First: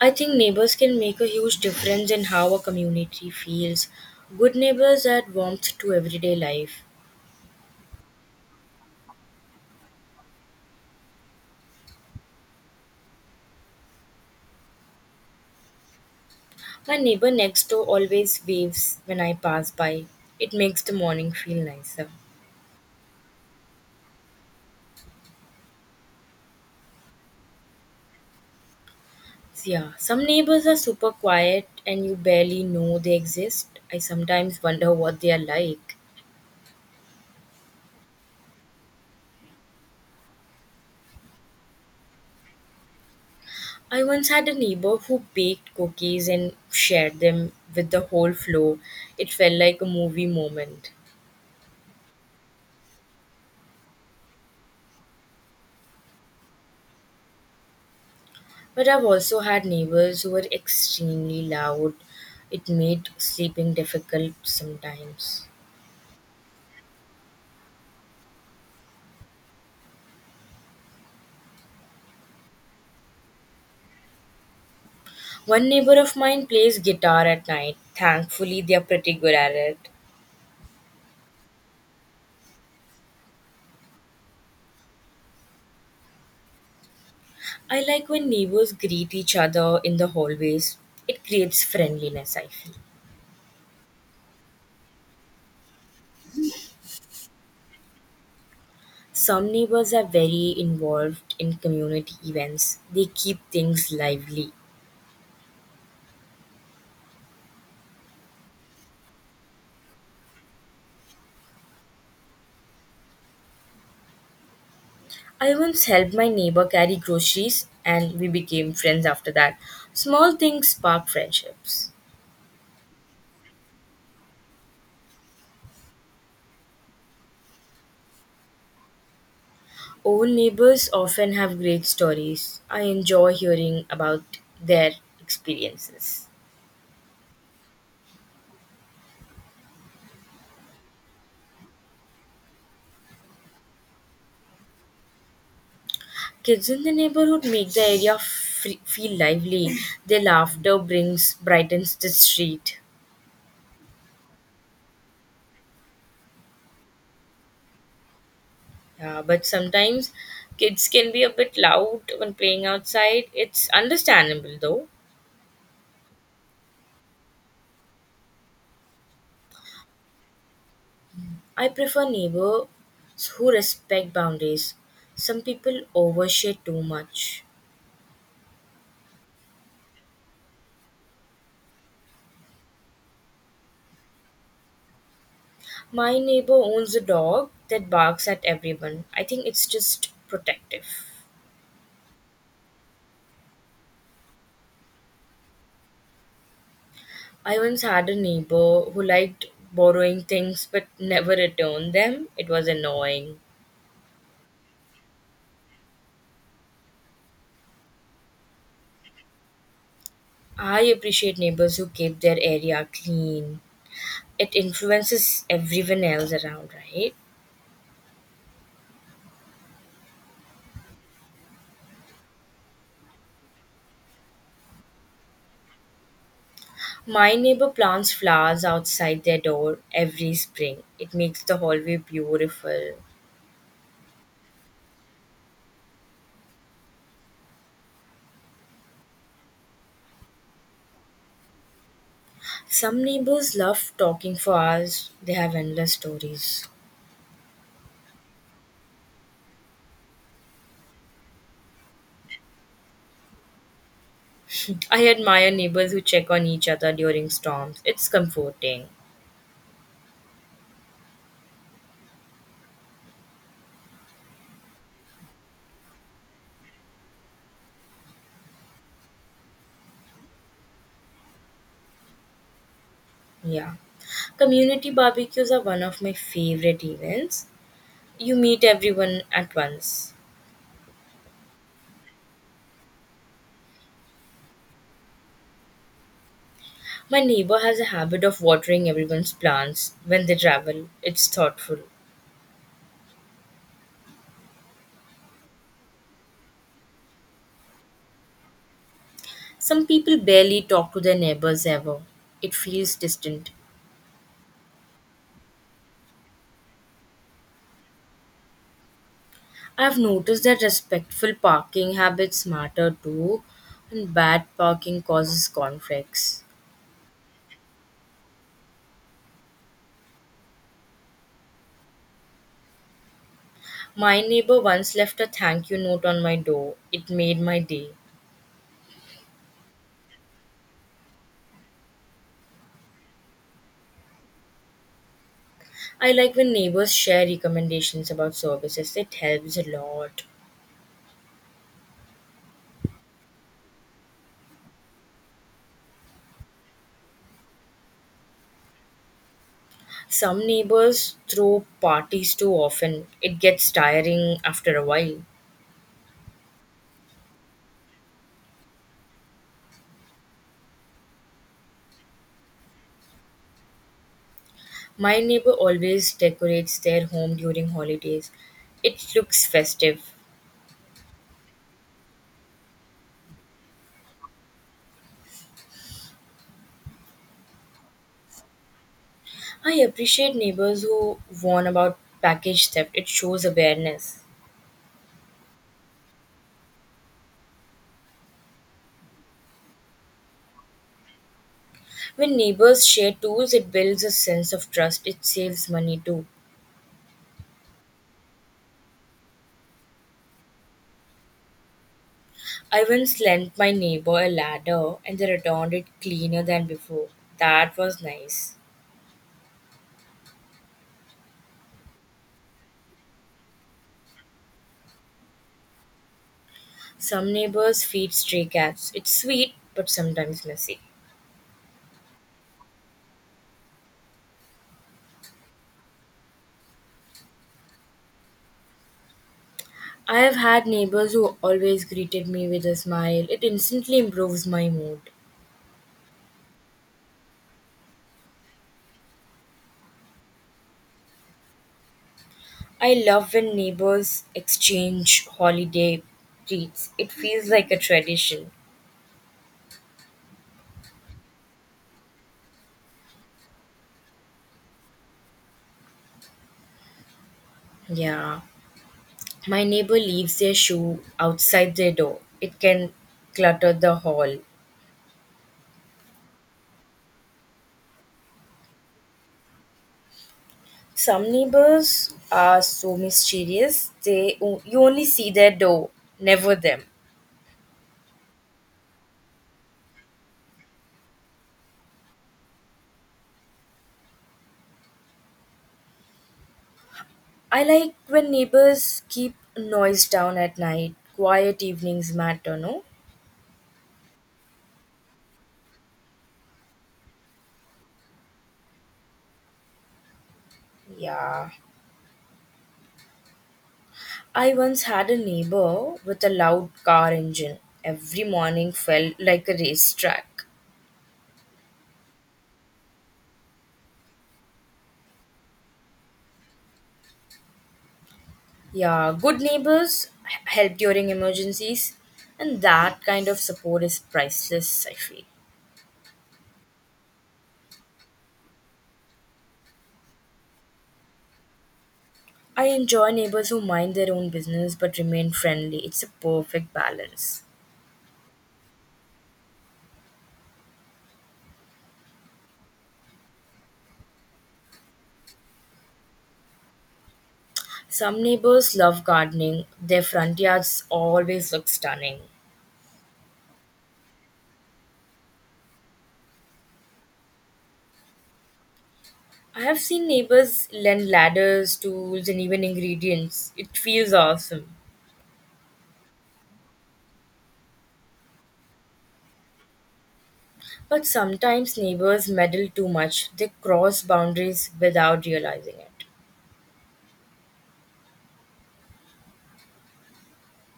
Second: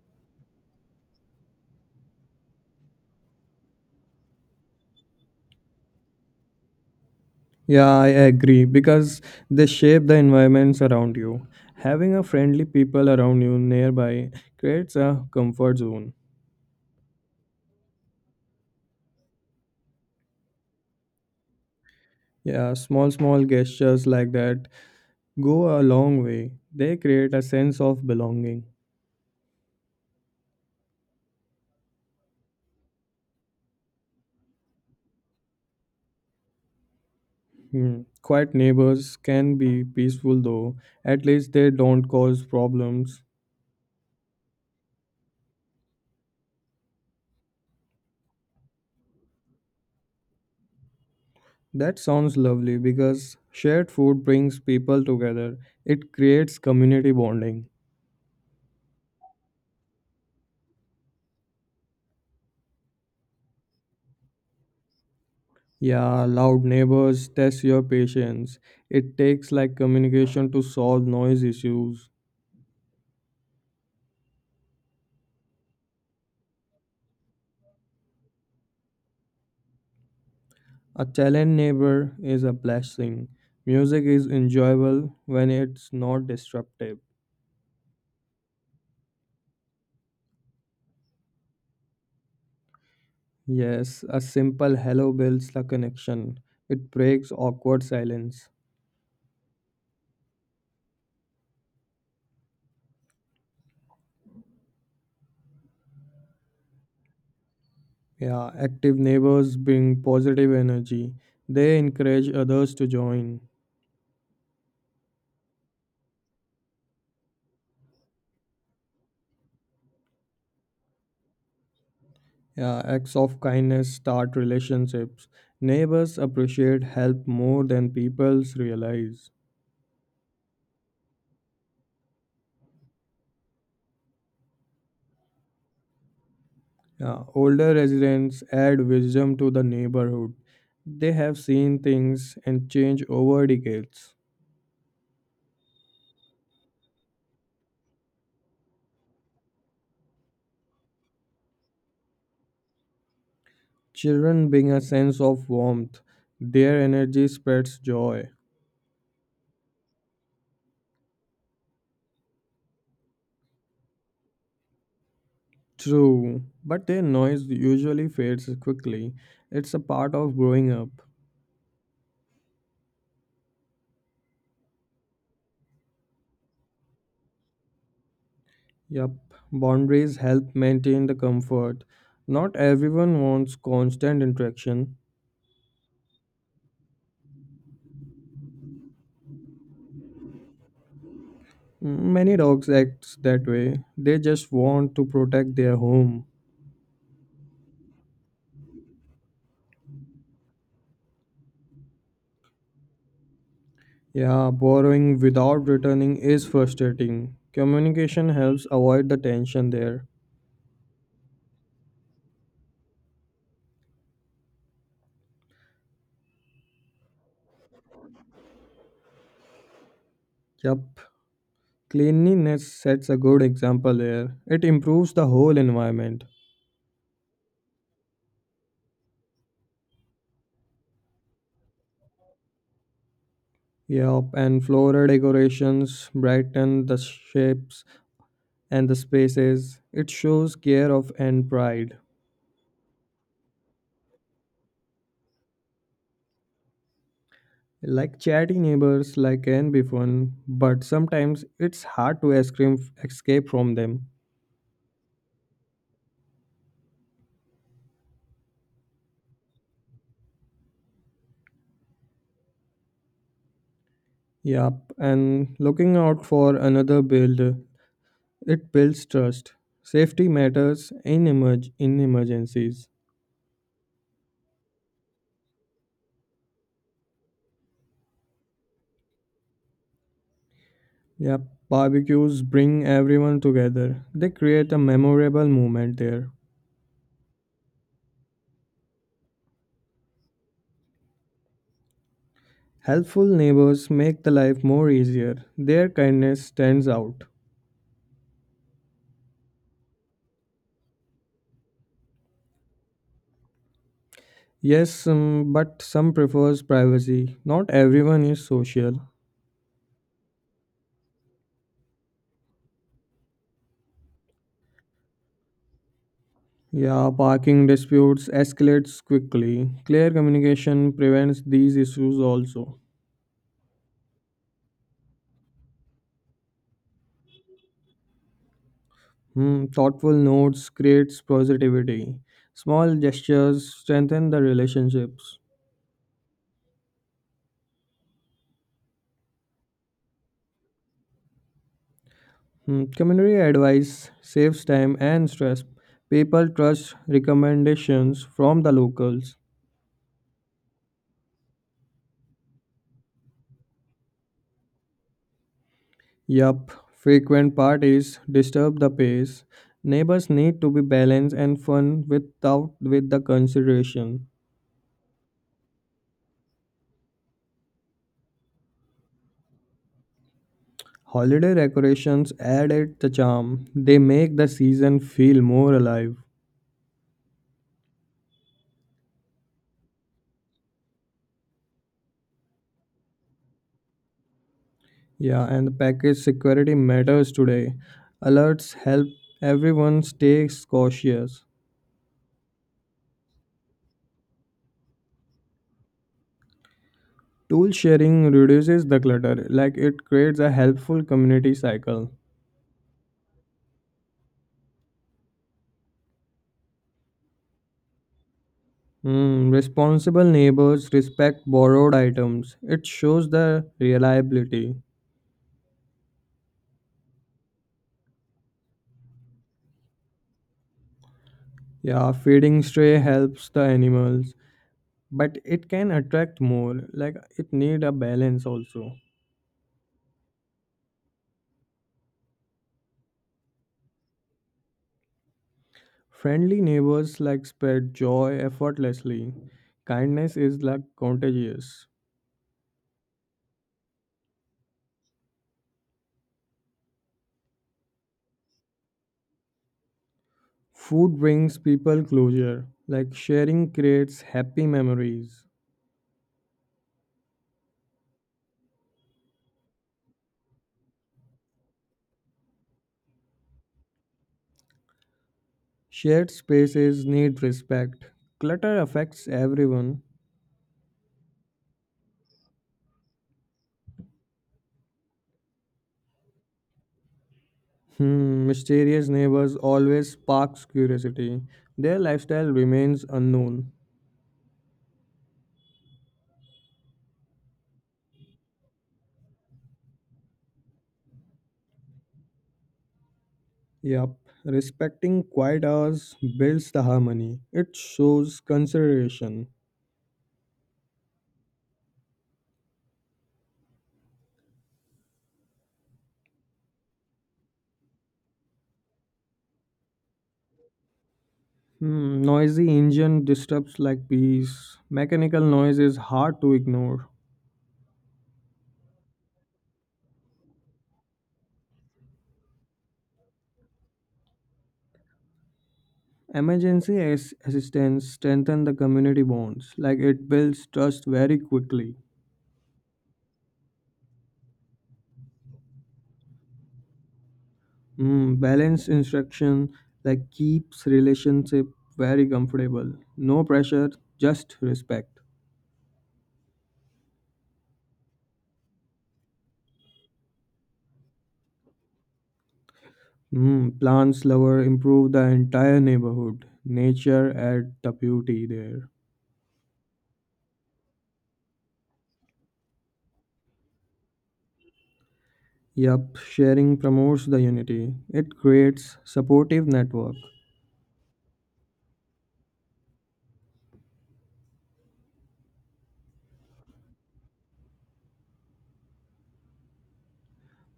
I think neighbors can make a huge difference in how a community feels. Good neighbors add warmth to everyday life. Yeah, I agree because they shape the environments around you. Having a friendly people around you nearby creates a comfort zone. My neighbor next door always waves when I pass by. It makes the morning feel nicer. Yeah, small gestures like that go a long way. They create a sense of belonging. Yeah, some neighbors are super quiet and you barely know they exist. I sometimes wonder what they are like. Hmm. Quiet neighbors can be peaceful though. At least they don't cause problems. I once had a neighbor who baked cookies and shared them with the whole floor. It felt like a movie moment. That sounds lovely because shared food brings people together. It creates community bonding. But I've also had neighbors who were extremely loud. It made sleeping difficult sometimes. Yeah, loud neighbors test your patience. It takes like communication to solve noise issues. One neighbor of mine plays guitar at night. Thankfully, they are pretty good at it. A challenged neighbor is a blessing. Music is enjoyable when it's not disruptive. I like when neighbors greet each other in the hallways. It creates friendliness, I feel. Yes, a simple hello builds the connection. It breaks awkward silence. Some neighbors are very involved in community events. They keep things lively. Yeah, active neighbors bring positive energy. They encourage others to join. I once helped my neighbor carry groceries and we became friends after that. Small things spark friendships. Yeah, acts of kindness start relationships. Neighbors appreciate help more than people realize. Old neighbors often have great stories. I enjoy hearing about their experiences. Yeah, older residents add wisdom to the neighborhood. They have seen things and change over decades. Kids in the neighborhood make the area feel lively. Their laughter brings brightens the street. Children bring a sense of warmth. Their energy spreads joy. Yeah, but sometimes kids can be a bit loud when playing outside. It's understandable though. True, but their noise usually fades quickly. It's a part of growing up. I prefer neighbors who respect boundaries. Some people overshare too much. Yep, boundaries help maintain the comfort. Not everyone wants constant interaction. My neighbor owns a dog that barks at everyone. I think it's just protective. Many dogs act that way. They just want to protect their home. I once had a neighbor who liked borrowing things but never returned them. It was annoying. Yeah, borrowing without returning is frustrating. Communication helps avoid the tension there. I appreciate neighbors who keep their area clean. It influences everyone else around, right? Yep, cleanliness sets a good example there. It improves the whole environment. My neighbor plants flowers outside their door every spring. It makes the hallway beautiful. Yep, and floral decorations brighten the shapes and the spaces it shows care of and pride. Some neighbors love talking for hours, they have endless stories. Like chatty neighbors like can be fun, but sometimes it's hard to escape from them. I admire neighbors who check on each other during storms. It's comforting. Yup, and looking out for another build, it builds trust. Safety matters in emergencies. Yeah. Community barbecues are one of my favorite events. You meet everyone at once. Yup, barbecues bring everyone together. They create a memorable moment there. My neighbor has a habit of watering everyone's plants when they travel. It's thoughtful. Helpful neighbors make the life more easier. Their kindness stands out. Some people barely talk to their neighbors ever. It feels distant. Yes, but some prefers privacy. Not everyone is social. I've noticed that respectful parking habits matter too, and bad parking causes conflicts. Yeah, parking disputes escalates quickly. Clear communication prevents these issues also. My neighbor once left a thank you note on my door. It made my day. Hmm, thoughtful notes creates positivity. Small gestures strengthen the relationships. I like when neighbors share recommendations about services, it helps a lot. Hmm, community advice saves time and stress. People trust recommendations from the locals. Some neighbors throw parties too often, it gets tiring after a while. Yup, frequent parties disturb the pace. Neighbors need to be balanced and fun without with the consideration. My neighbor always decorates their home during holidays, it looks festive. Holiday decorations add it the charm. They make the season feel more alive. I appreciate neighbors who warn about package theft, it shows awareness. Yeah, and the package security matters today. Alerts help everyone stay cautious. When neighbors share tools, it builds a sense of trust, it saves money too. Tool sharing reduces the clutter, like it creates a helpful community cycle. I once lent my neighbor a ladder and they returned it cleaner than before. That was nice. Hmm. Responsible neighbors respect borrowed items. It shows their reliability. Some neighbors feed stray cats. It's sweet but sometimes messy. Yeah, feeding stray helps the animals, but it can attract more. Like it need a balance also. I have had neighbors who always greeted me with a smile. It instantly improves my mood. Friendly neighbors like spread joy effortlessly. Kindness is like contagious. I love when neighbors exchange holiday treats. It feels like a tradition. Food brings people closure. Like sharing creates happy memories. Yeah. My neighbor leaves their shoe outside their door. It can clutter the hall. Shared spaces need respect. Clutter affects everyone. Some neighbors are so mysterious, they you only see their door, never them. Hmm, mysterious neighbors always sparks curiosity. Their lifestyle remains unknown. I like when neighbors keep noise down at night. Quiet evenings matter, no? Yup, respecting quiet hours builds the harmony. It shows consideration. Yeah. I once had a neighbor with a loud car engine. Every morning felt like a racetrack. Hmm, noisy engine disturbs like peace. Mechanical noise is hard to ignore. Yeah, good neighbors help during emergencies, and that kind of support is priceless, I feel. Emergency assistance strengthen the community bonds. Like it builds trust very quickly. I enjoy neighbors who mind their own business but remain friendly. It's a perfect balance. Mm, balanced instruction like keeps relationship very comfortable. No pressure, just respect. Some neighbors love gardening, their front yards always look stunning. Mm, plants lover improve the entire neighborhood. Nature add the beauty there. I have seen neighbors lend ladders, tools, and even ingredients. It feels awesome. Yup, sharing promotes the unity. It creates supportive network. But sometimes neighbors meddle too much, they cross boundaries without realizing it.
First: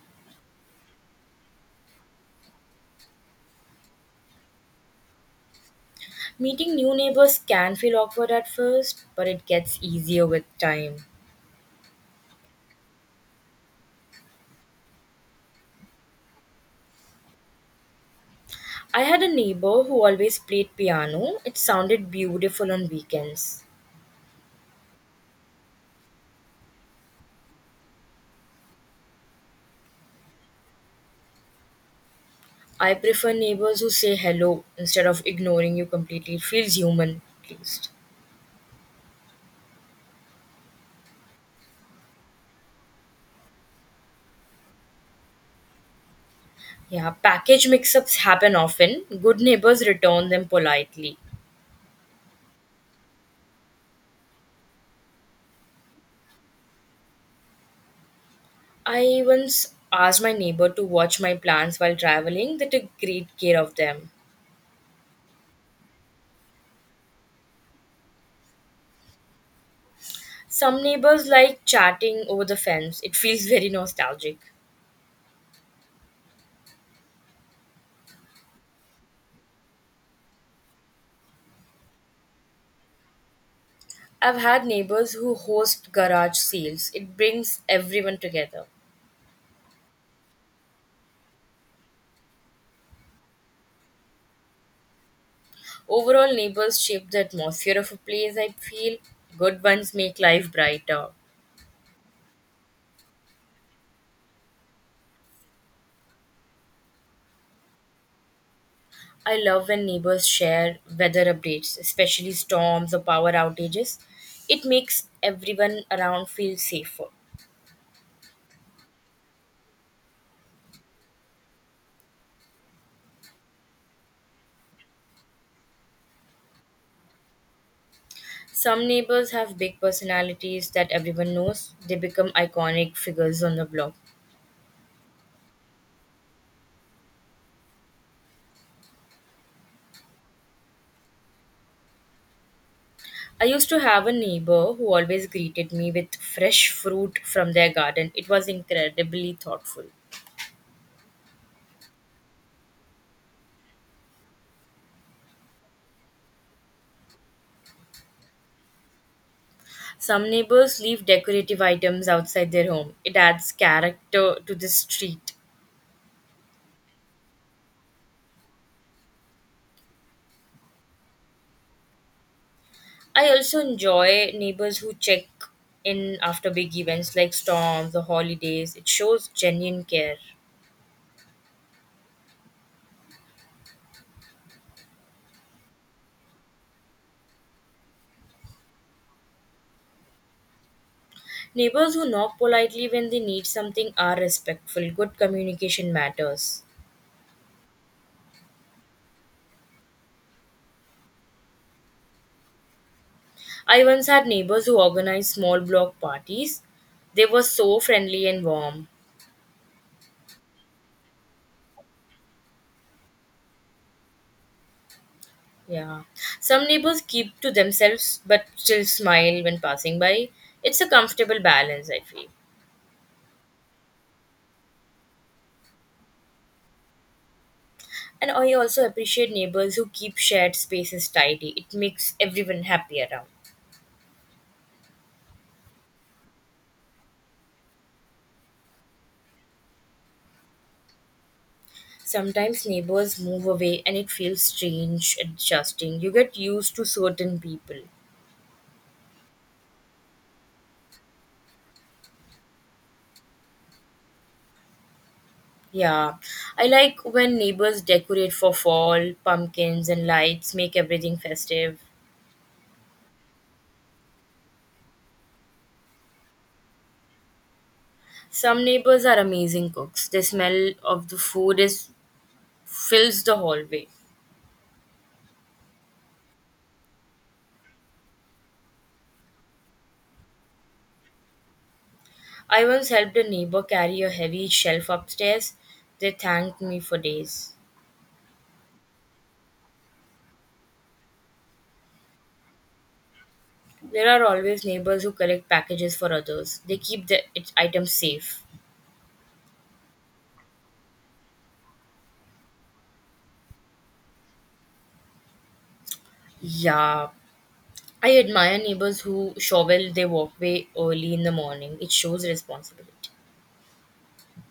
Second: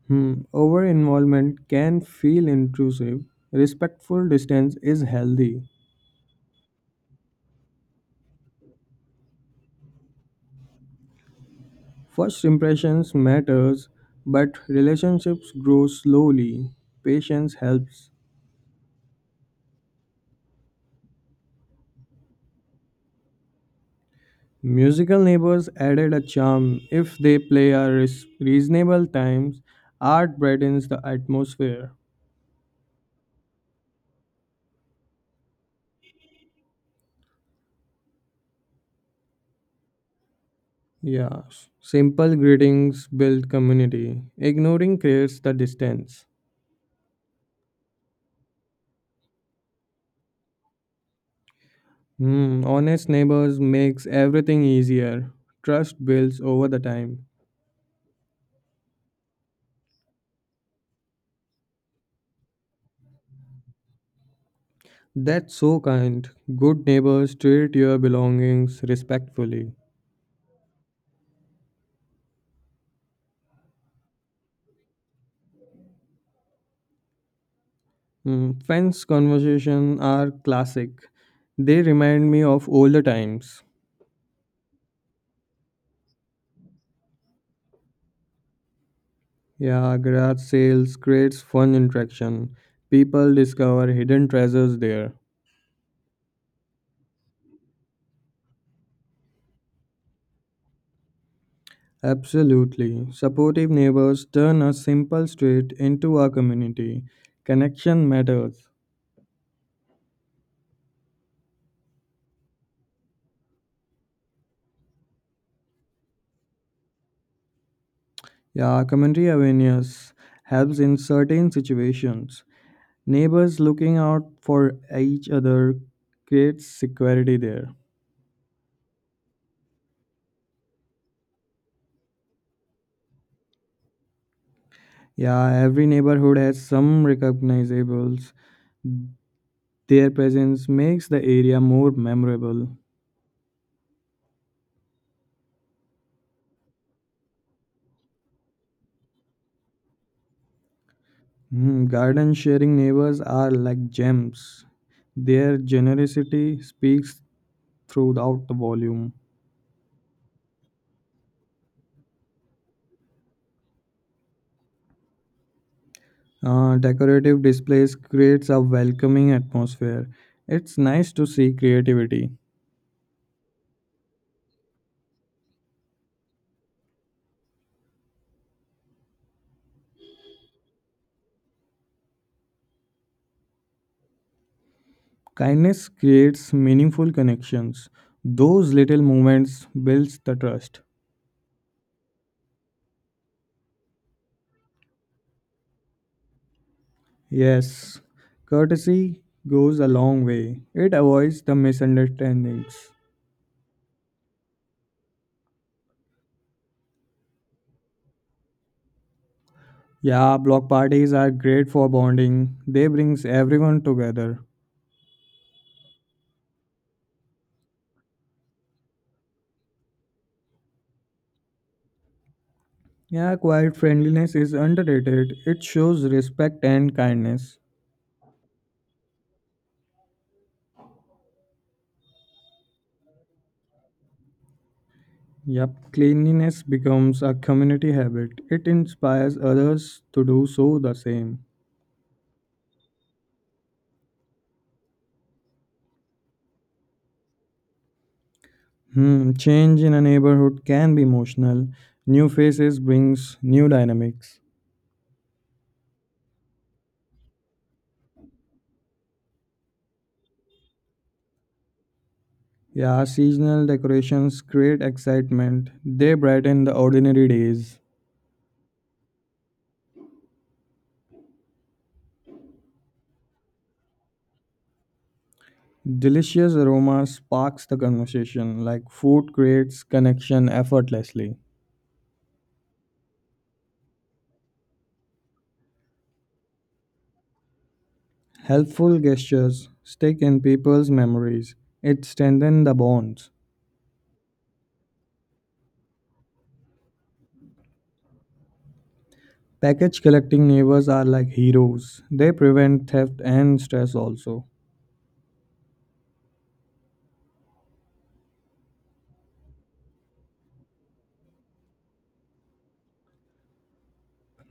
Hmm. Over involvement can feel intrusive. Respectful distance is healthy. Meeting new neighbors can feel awkward at first, but it gets easier with time. First impressions matters, but relationships grow slowly. Patience helps. I had a neighbor who always played piano. It sounded beautiful on weekends. Musical neighbors added a charm if they play at reasonable times. Art brightens the atmosphere. I prefer neighbors who say hello instead of ignoring you completely. It feels human, at least. Yeah, simple greetings build community. Ignoring creates the distance. Yeah, package mix ups happen often. Good neighbors return them politely. Hmm, honest neighbors makes everything easier. Trust builds over the time. I once asked my neighbor to watch my plants while traveling. They took great care of them. That's so kind. Good neighbors treat your belongings respectfully. Some neighbors like chatting over the fence. It feels very nostalgic. Mm, friends' conversation are classic. They remind me of older times. I've had neighbors who host garage sales. It brings everyone together. Yeah, garage sales creates fun interaction. People discover hidden treasures there. Overall, neighbors shape the atmosphere of a place, I feel. Good ones make life brighter. Absolutely. Supportive neighbors turn a simple street into a community. Connection matters. I love when neighbors share weather updates, especially storms or power outages. It makes everyone around feel safer. Yeah, community awareness helps in certain situations. Neighbors looking out for each other creates security there. Some neighbors have big personalities that everyone knows. They become iconic figures on the block. Yeah, every neighborhood has some recognizables. Their presence makes the area more memorable. I used to have a neighbor who always greeted me with fresh fruit from their garden. It was incredibly thoughtful. Mm, garden sharing neighbors are like gems. Their generosity speaks throughout the volume. Some neighbors leave decorative items outside their home. It adds character to the street. Decorative displays creates a welcoming atmosphere. It's nice to see creativity. I also enjoy neighbors who check in after big events like storms or holidays. It shows genuine care. Kindness creates meaningful connections. Those little moments builds the trust. Neighbors who knock politely when they need something are respectful. Good communication matters. Yes, courtesy goes a long way. It avoids the misunderstandings. I once had neighbors who organized small block parties. They were so friendly and warm. Yeah, block parties are great for bonding. They brings everyone together. Yeah. Some neighbors keep to themselves but still smile when passing by. It's a comfortable balance, I feel. Yeah, quiet friendliness is underrated. It shows respect and kindness. And I also appreciate neighbors who keep shared spaces tidy. It makes everyone happy around. Yep, cleanliness becomes a community habit. It inspires others to do so the same. Sometimes neighbors move away and it feels strange, adjusting. You get used to certain people. Hmm, change in a neighborhood can be emotional. New faces brings new dynamics. Yeah. I like when neighbors decorate for fall, pumpkins and lights, make everything festive. Yeah, seasonal decorations create excitement. They brighten the ordinary days. Some neighbors are amazing cooks. The smell of the food is fills the hallway. Delicious aroma sparks the conversation, like food creates connection effortlessly. I once helped a neighbor carry a heavy shelf upstairs. They thanked me for days. Helpful gestures stick in people's memories. It strengthens the bonds. There are always neighbors who collect packages for others. They keep the items safe. Package collecting neighbors are like heroes. They prevent theft and stress also. Yeah, I admire neighbors who shovel their walkway early in the morning. It shows responsibility.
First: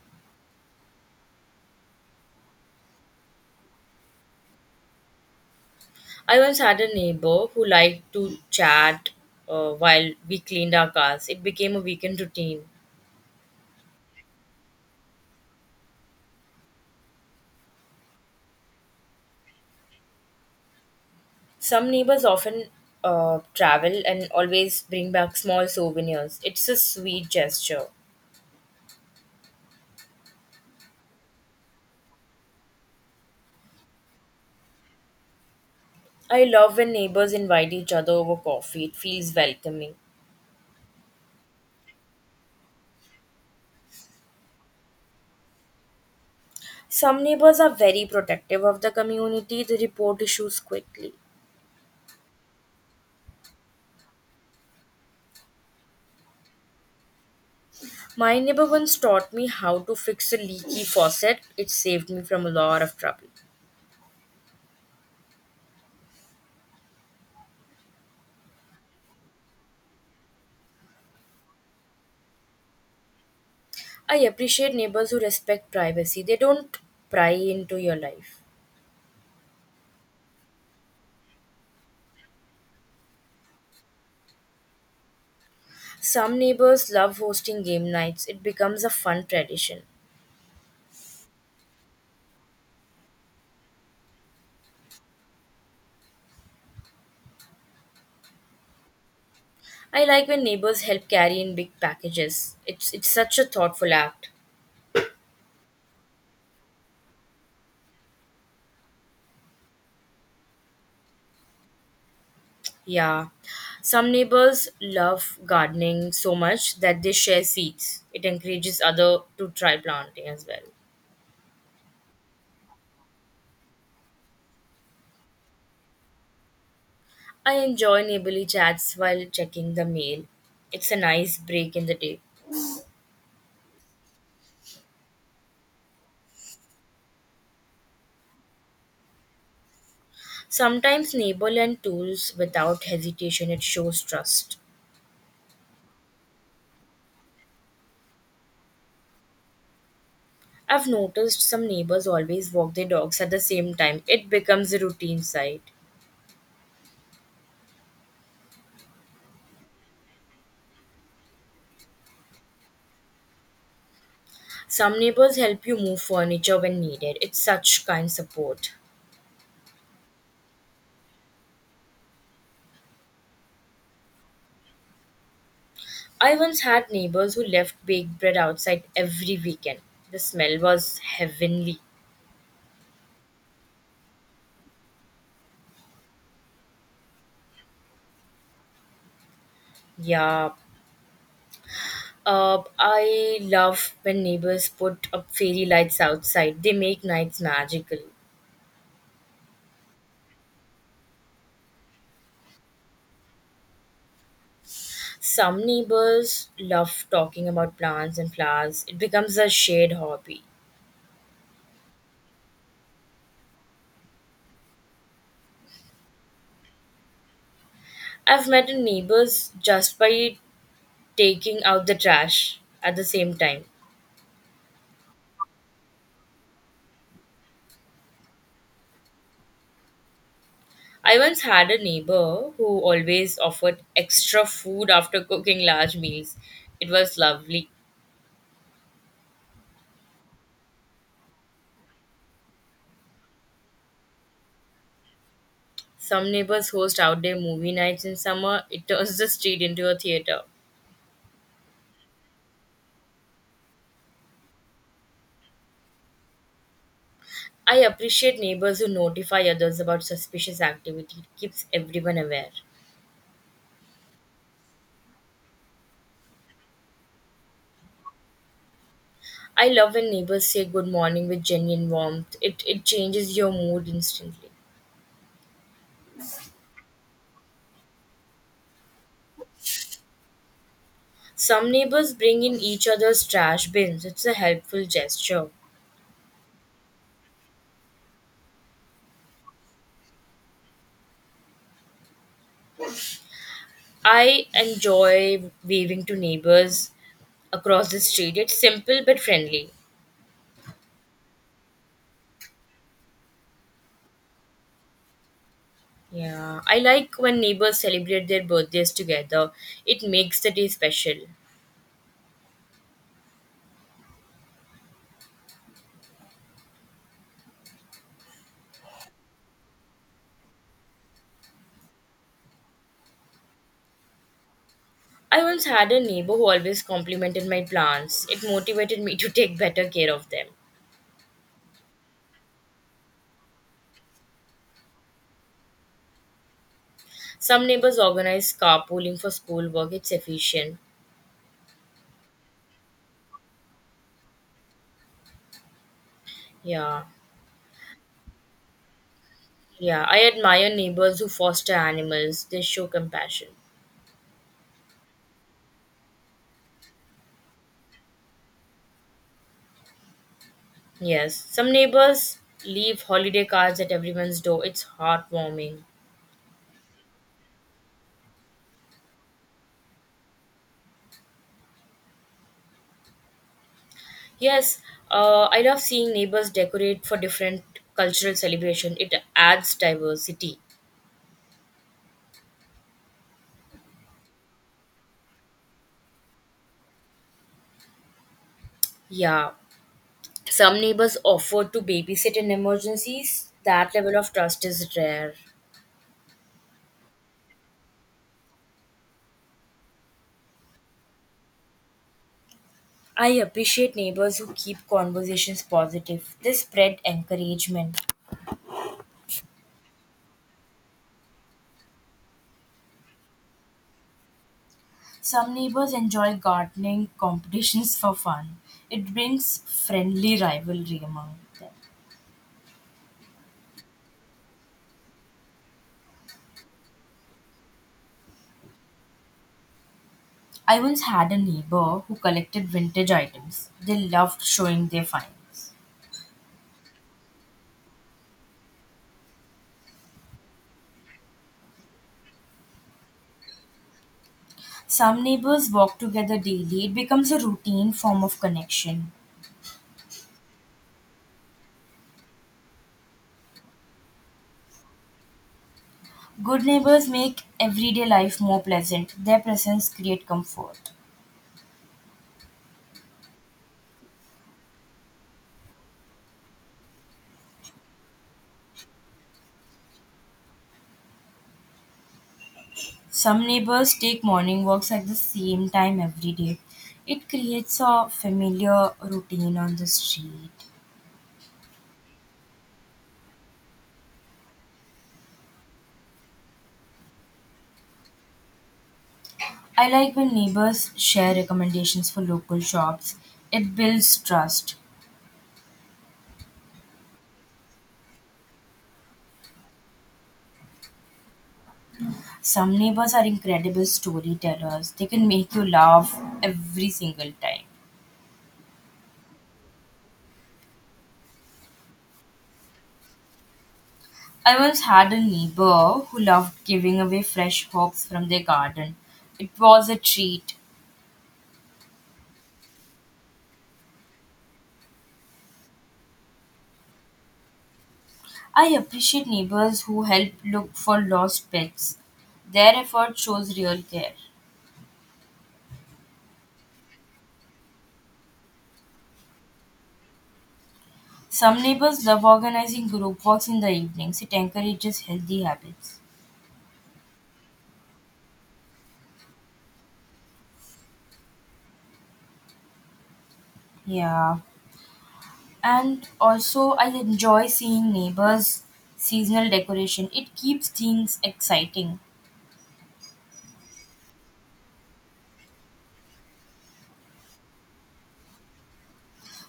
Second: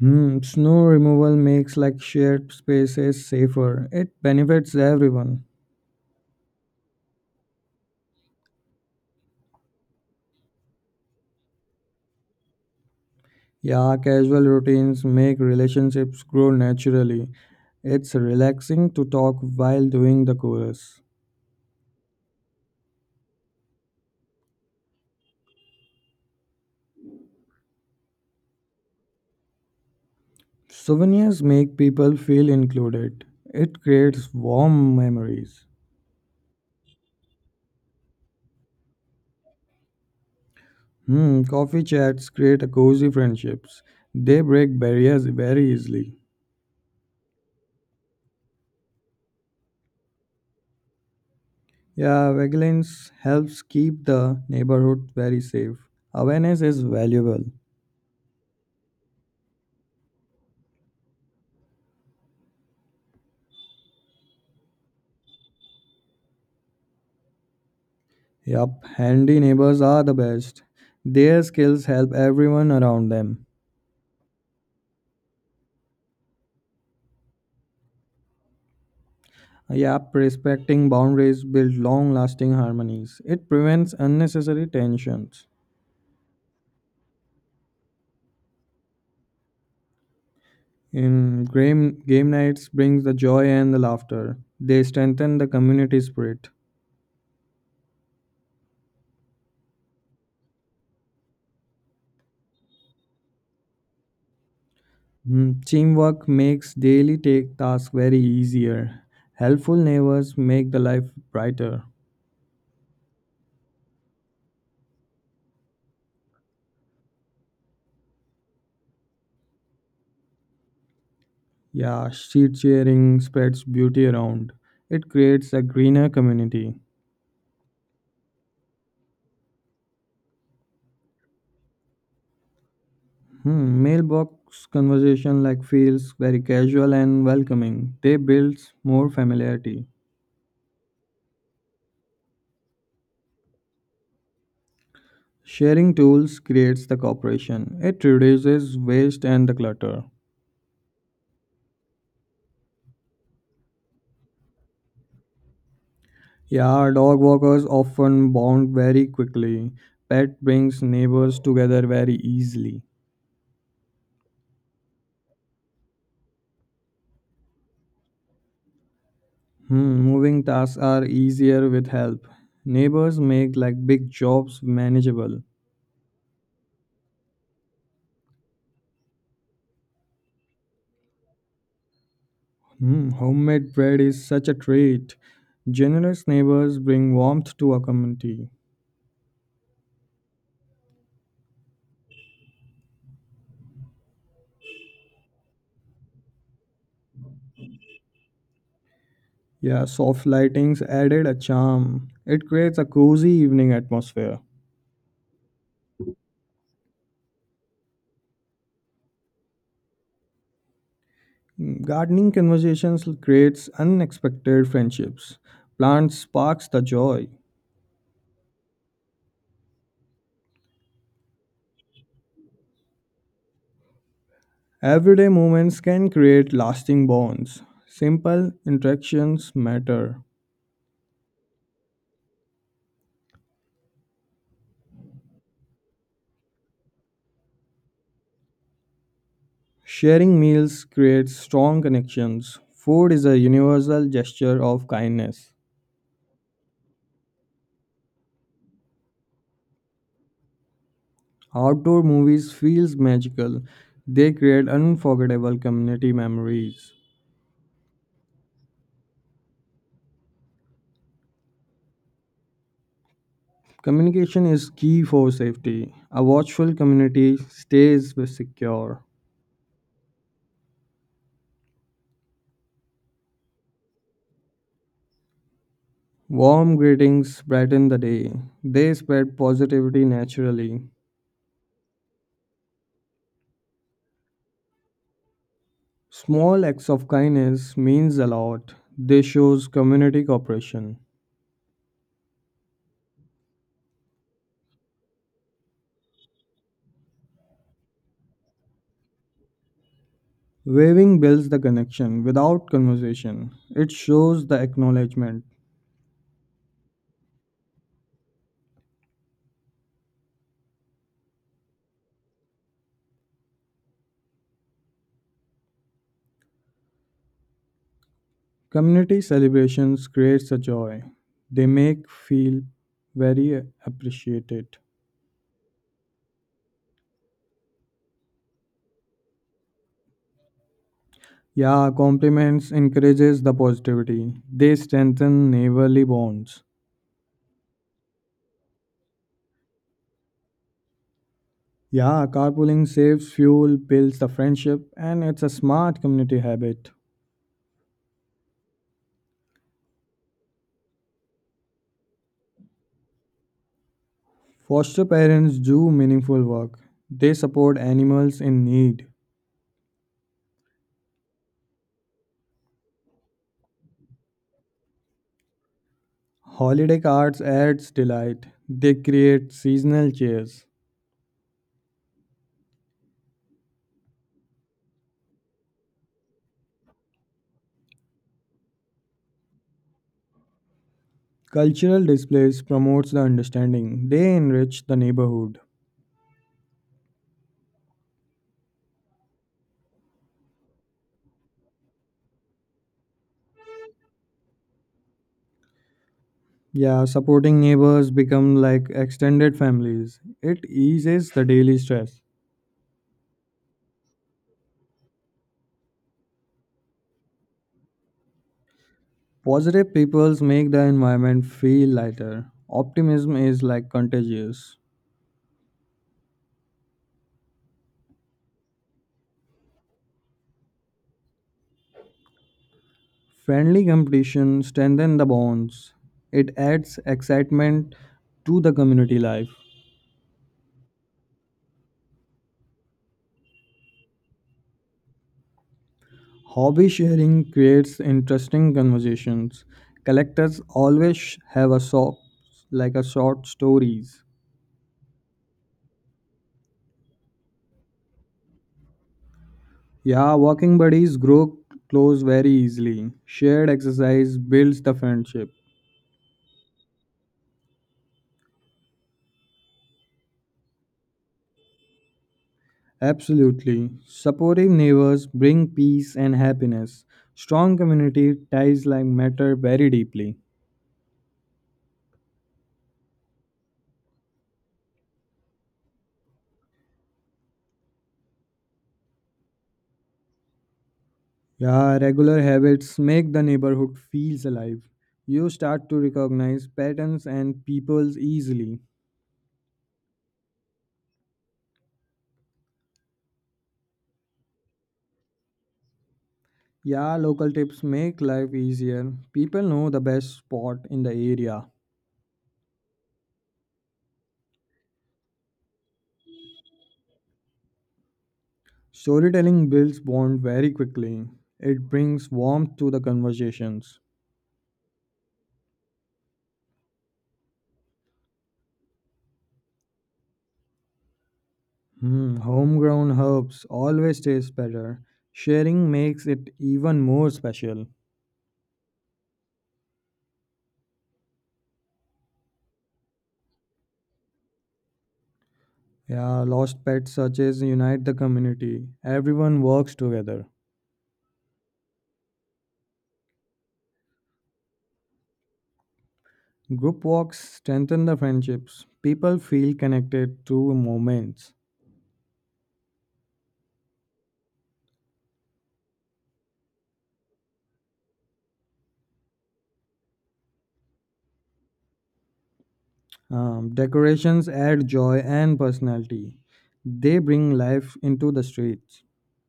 Hmm, snow removal makes like shared spaces safer. It benefits everyone. I once had a neighbor who liked to chat while we cleaned our cars. It became a weekend routine. Yeah, casual routines make relationships grow naturally. It's relaxing to talk while doing the chorus. Some neighbors often travel and always bring back small souvenirs. It's a sweet gesture. Souvenirs make people feel included. It creates warm memories. I love when neighbors invite each other over coffee, it feels welcoming. Hmm, coffee chats create a cozy friendships. They break barriers very easily. Some neighbors are very protective of the community, they report issues quickly. Yeah, vigilance helps keep the neighborhood very safe. Awareness is valuable. My neighbor once taught me how to fix a leaky faucet, it saved me from a lot of trouble. Yup, handy neighbors are the best. Their skills help everyone around them. I appreciate neighbors who respect privacy, they don't pry into your life. Yep, respecting boundaries builds long lasting harmonies. It prevents unnecessary tensions. Some neighbors love hosting game nights, it becomes a fun tradition. Game nights brings the joy and the laughter. They strengthen the community spirit. I like when neighbors help carry in big packages. It's such a thoughtful act. Mm, teamwork makes daily take tasks very easier. Helpful neighbors make the life brighter. Yeah. Some neighbors love gardening so much that they share seeds. It encourages other to try planting as well. Yeah, sheet sharing spreads beauty around. It creates a greener community. I enjoy neighborly chats while checking the mail. It's a nice break in the day. Hmm, mailbox conversation like feels very casual and welcoming. They builds more familiarity. Sometimes neighbor lend tools without hesitation. It shows trust. Sharing tools creates the cooperation. It reduces waste and the clutter. I've noticed some neighbors always walk their dogs at the same time. It becomes a routine sight. Yeah, dog walkers often bond very quickly. Pet brings neighbors together very easily. Some neighbors help you move furniture when needed. It's such kind support. Hmm, moving tasks are easier with help. Neighbors make like big jobs manageable. I once had neighbors who left baked bread outside every weekend. The smell was heavenly. Mm, homemade bread is such a treat. Generous neighbors bring warmth to a community. Yeah. I love when neighbors put up fairy lights outside. They make nights magical. Yeah, soft lightings added a charm. It creates a cozy evening atmosphere. Some neighbors love talking about plants and flowers. It becomes a shared hobby. Mm, gardening conversations creates unexpected friendships. Plants sparks the joy. I've met neighbors just by taking out the trash at the same time. Everyday moments can create lasting bonds. Simple interactions matter. I once had a neighbor who always offered extra food after cooking large meals. It was lovely. Sharing meals creates strong connections. Food is a universal gesture of kindness. Some neighbors host outdoor movie nights in summer, it turns the street into a theater. Outdoor movies feels magical. They create unforgettable community memories. I appreciate neighbors who notify others about suspicious activity, it keeps everyone aware. Communication is key for safety. A watchful community stays secure. I love when neighbors say good morning with genuine warmth, it changes your mood instantly. Warm greetings brighten the day. They spread positivity naturally. Some neighbors bring in each other's trash bins, it's a helpful gesture. Small acts of kindness means a lot. They shows community cooperation. I enjoy waving to neighbors across the street. It's simple but friendly. Waving builds the connection without conversation. It shows the acknowledgement. Yeah, I like when neighbors celebrate their birthdays together. It makes the day special. Community celebrations creates a joy. They make feel very appreciated. I once had a neighbor who always complimented my plants. It motivated me to take better care of them. Yeah, compliments encourages the positivity. They strengthen neighborly bonds. Some neighbors organize carpooling for schoolwork. It's efficient. Yeah, carpooling saves fuel, builds the friendship, and it's a smart community habit. Yeah. Yeah, I admire neighbors who foster animals. They show compassion. Foster parents do meaningful work. They support animals in need. Yes, some neighbors leave holiday cards at everyone's door. It's heartwarming. Holiday cards adds delight. They create seasonal cheers. Yes, I love seeing neighbors decorate for different cultural celebration. It adds diversity. Cultural displays promotes the understanding. They enrich the neighborhood. Yeah, some neighbors offer to babysit in emergencies. That level of trust is rare. Yeah, supporting neighbors become like extended families. It eases the daily stress. I appreciate neighbors who keep conversations positive. They spread encouragement. Positive peoples make the environment feel lighter. Optimism is like contagious. Some neighbors enjoy gardening competitions for fun. It brings friendly rivalry among them. Friendly competition strengthens the bonds. It adds excitement to the community life. I once had a neighbor who collected vintage items. They loved showing their finds. Hobby sharing creates interesting conversations. Collectors always have a shop like a short stories. Some neighbors walk together daily, it becomes a routine form of connection. Yeah, working buddies grow close very easily. Shared exercise builds the friendship. Good neighbors make everyday life more pleasant, their presence creates comfort. Absolutely. Supportive neighbors bring peace and happiness. Strong community ties like matter very deeply. Some neighbors take morning walks at the same time every day. It creates a familiar routine on the street. Yeah, regular habits make the neighborhood feels alive. You start to recognize patterns and peoples easily. I like when neighbors share recommendations for local shops. It builds trust. Yeah, local tips make life easier. People know the best spot in the area. Some neighbors are incredible storytellers. They can make you laugh every single time. Storytelling builds bond very quickly. It brings warmth to the conversations. I once had a neighbor who loved giving away fresh herbs from their garden. It was a treat. Hmm, homegrown herbs always taste better. Sharing makes it even more special. I appreciate neighbors who help look for lost pets. Their effort shows real care. Yeah, lost pet searches unite the community. Everyone works together. Some neighbors love organizing group walks in the evenings. It encourages healthy habits. Group walks strengthen the friendships. People feel connected through moments. Yeah. And also, I enjoy seeing neighbors' seasonal decoration. It keeps things exciting. Decorations add joy and personality. They bring life into the streets.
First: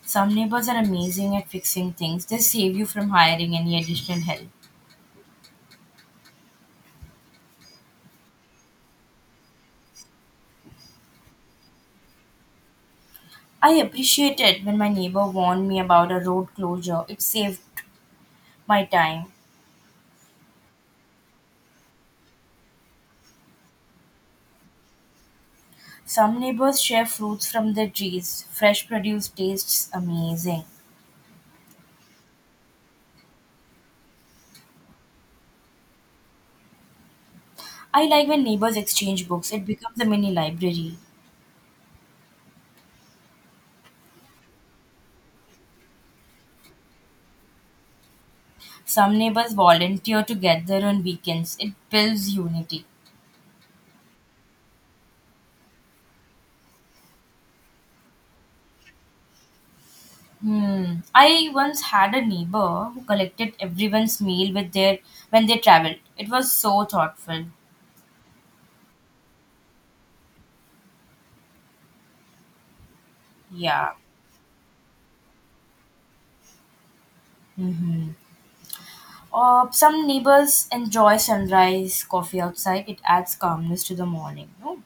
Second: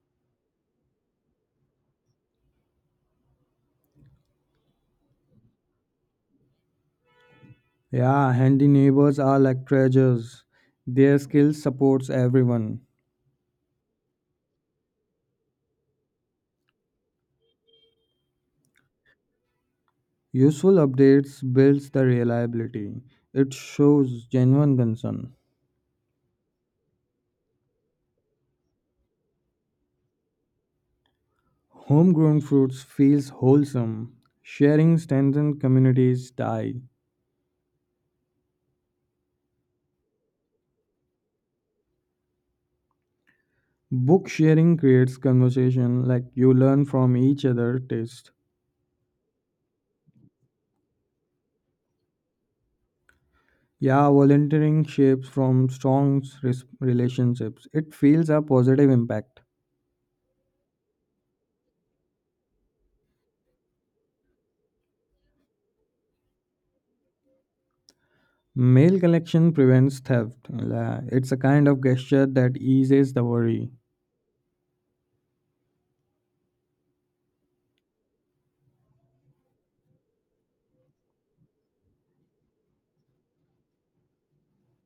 Some neighbors are amazing at fixing things. They save you from hiring any additional help. Yeah, handy neighbors are like treasures. Their skill supports everyone. I appreciate it when my neighbor warned me about a road closure. It saved my time. Useful updates builds the reliability. It shows genuine concern. Some neighbors share fruits from their trees. Fresh produce tastes amazing. Homegrown fruits feels wholesome. Sharing strengthens communities tie. I like when neighbors exchange books. It becomes a mini library. Book sharing creates conversation like you learn from each other taste. Some neighbors volunteer together on weekends. It builds unity. Yeah, volunteering shapes from strong relationships. It feels a positive impact. Hmm. I once had a neighbor who collected everyone's meal with their when they traveled. It was so thoughtful. Mail collection prevents theft. It's a kind of gesture that eases the worry. Yeah. Mhm. Some neighbors enjoy sunrise coffee outside. It adds calmness to the morning. No?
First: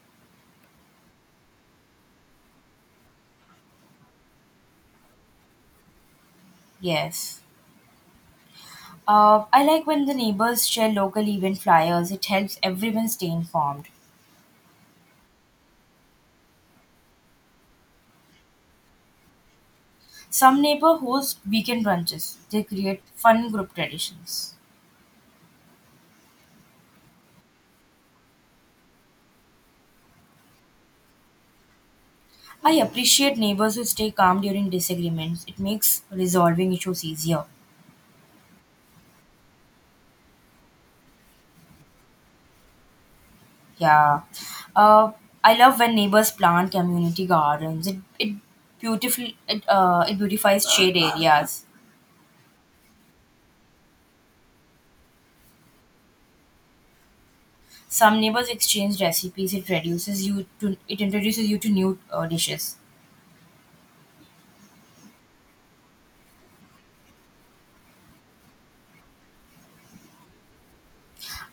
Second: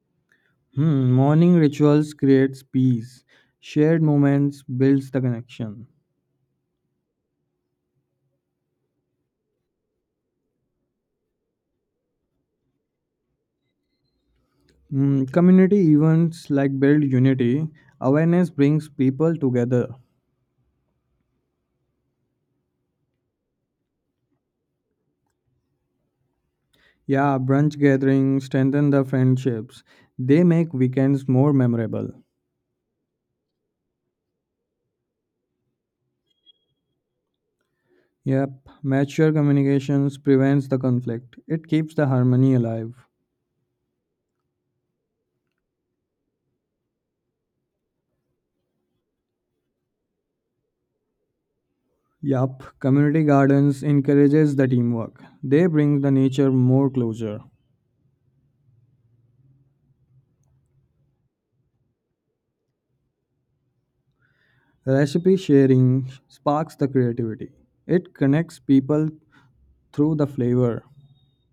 Hmm, morning rituals creates peace. Shared moments builds the connection. Yes. I like when the neighbors share local event flyers. It helps everyone stay informed. Hmm, community events like build unity. Awareness brings people together. Some neighbor host weekend brunches. They create fun group traditions. Yeah, brunch gatherings strengthen the friendships. They make weekends more memorable. I appreciate neighbors who stay calm during disagreements. It makes resolving issues easier. Yep, mature communications prevents the conflict. It keeps the harmony alive. Yeah. Uh, I love when neighbors plant community gardens. It beautiful it it beautifies shade areas. Yup, community gardens encourages the teamwork. They bring the nature more closer. Some neighbors exchange recipes. It introduces you to new dishes. Recipe sharing sparks the creativity. It connects people through the flavor.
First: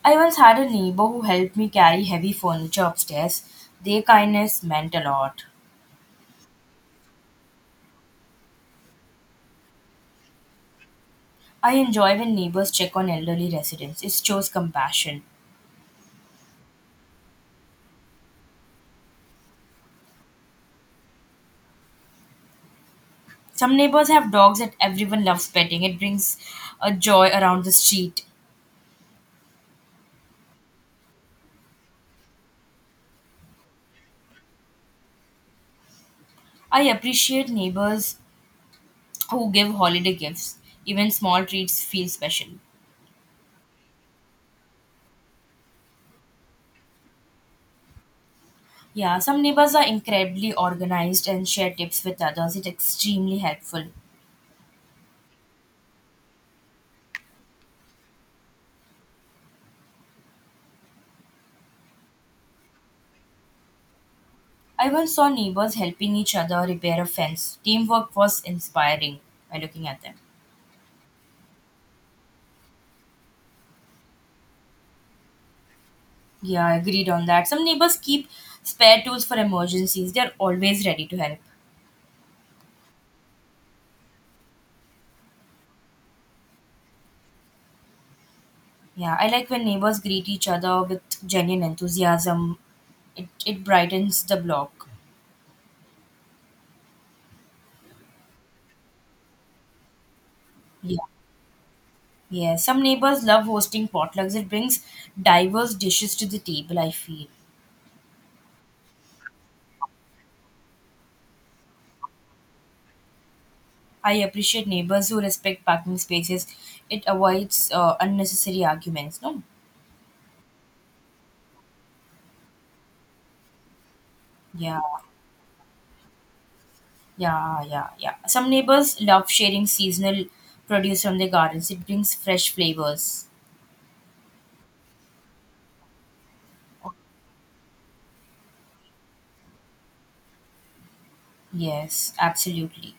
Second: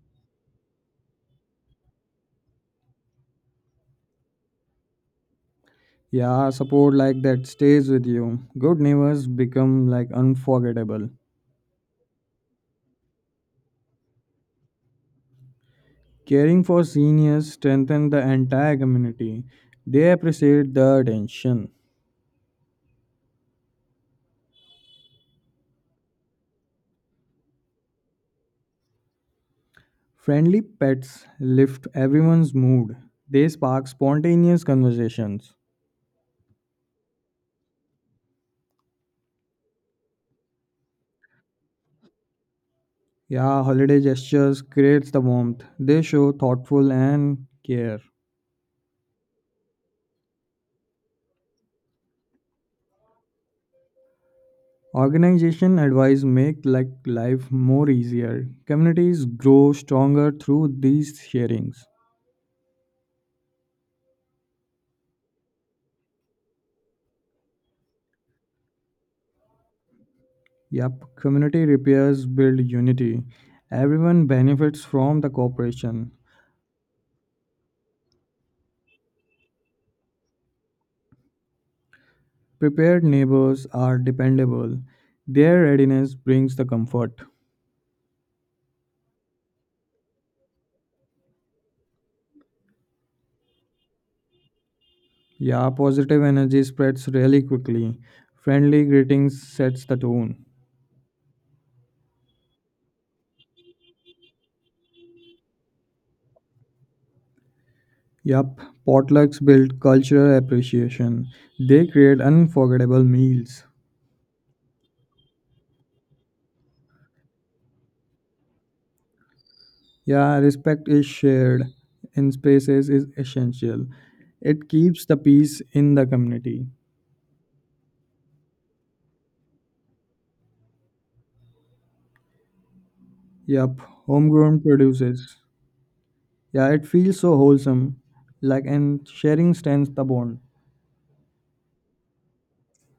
I once had a neighbor who helped me carry heavy furniture upstairs. Their kindness meant a lot. Yeah, support like that stays with you. Good neighbors become like unforgettable. I enjoy when neighbors check on elderly residents. It shows compassion. Caring for seniors strengthen the entire community. They appreciate the attention. Some neighbors have dogs that everyone loves petting. It brings a joy around the street. Friendly pets lift everyone's mood. They spark spontaneous conversations. I appreciate neighbors who give holiday gifts. Even small treats feel special. Yeah, holiday gestures creates the warmth. They show thoughtful and care. Yeah, some neighbors are incredibly organized and share tips with others. It's extremely helpful. Organization advice make like life more easier. Communities grow stronger through these sharings. I once saw neighbors helping each other repair a fence. Teamwork was inspiring by looking at them. Yep, community repairs build unity. Everyone benefits from the cooperation. Yeah, I agreed on that. Some neighbors keep spare tools for emergencies. They're always ready to help. Prepared neighbors are dependable. Their readiness brings the comfort. Yeah, I like when neighbors greet each other with genuine enthusiasm. It brightens the block. Yeah, positive energy spreads really quickly. Friendly greetings sets the tone. Yeah. Yeah, some neighbors love hosting potlucks. It brings diverse dishes to the table, I feel. Yup, potlucks build cultural appreciation. They create unforgettable meals. I appreciate neighbors who respect parking spaces. It avoids unnecessary arguments, no? Yeah, respect is shared in spaces is essential. It Yeah, keeps the peace in the community. yeah, yeah, yeah. Some neighbors love sharing seasonal produce from their gardens. It brings fresh flavors. Yup, homegrown produces. Yeah, it feels so wholesome. Like and sharing strengthens the bond. Yes, absolutely.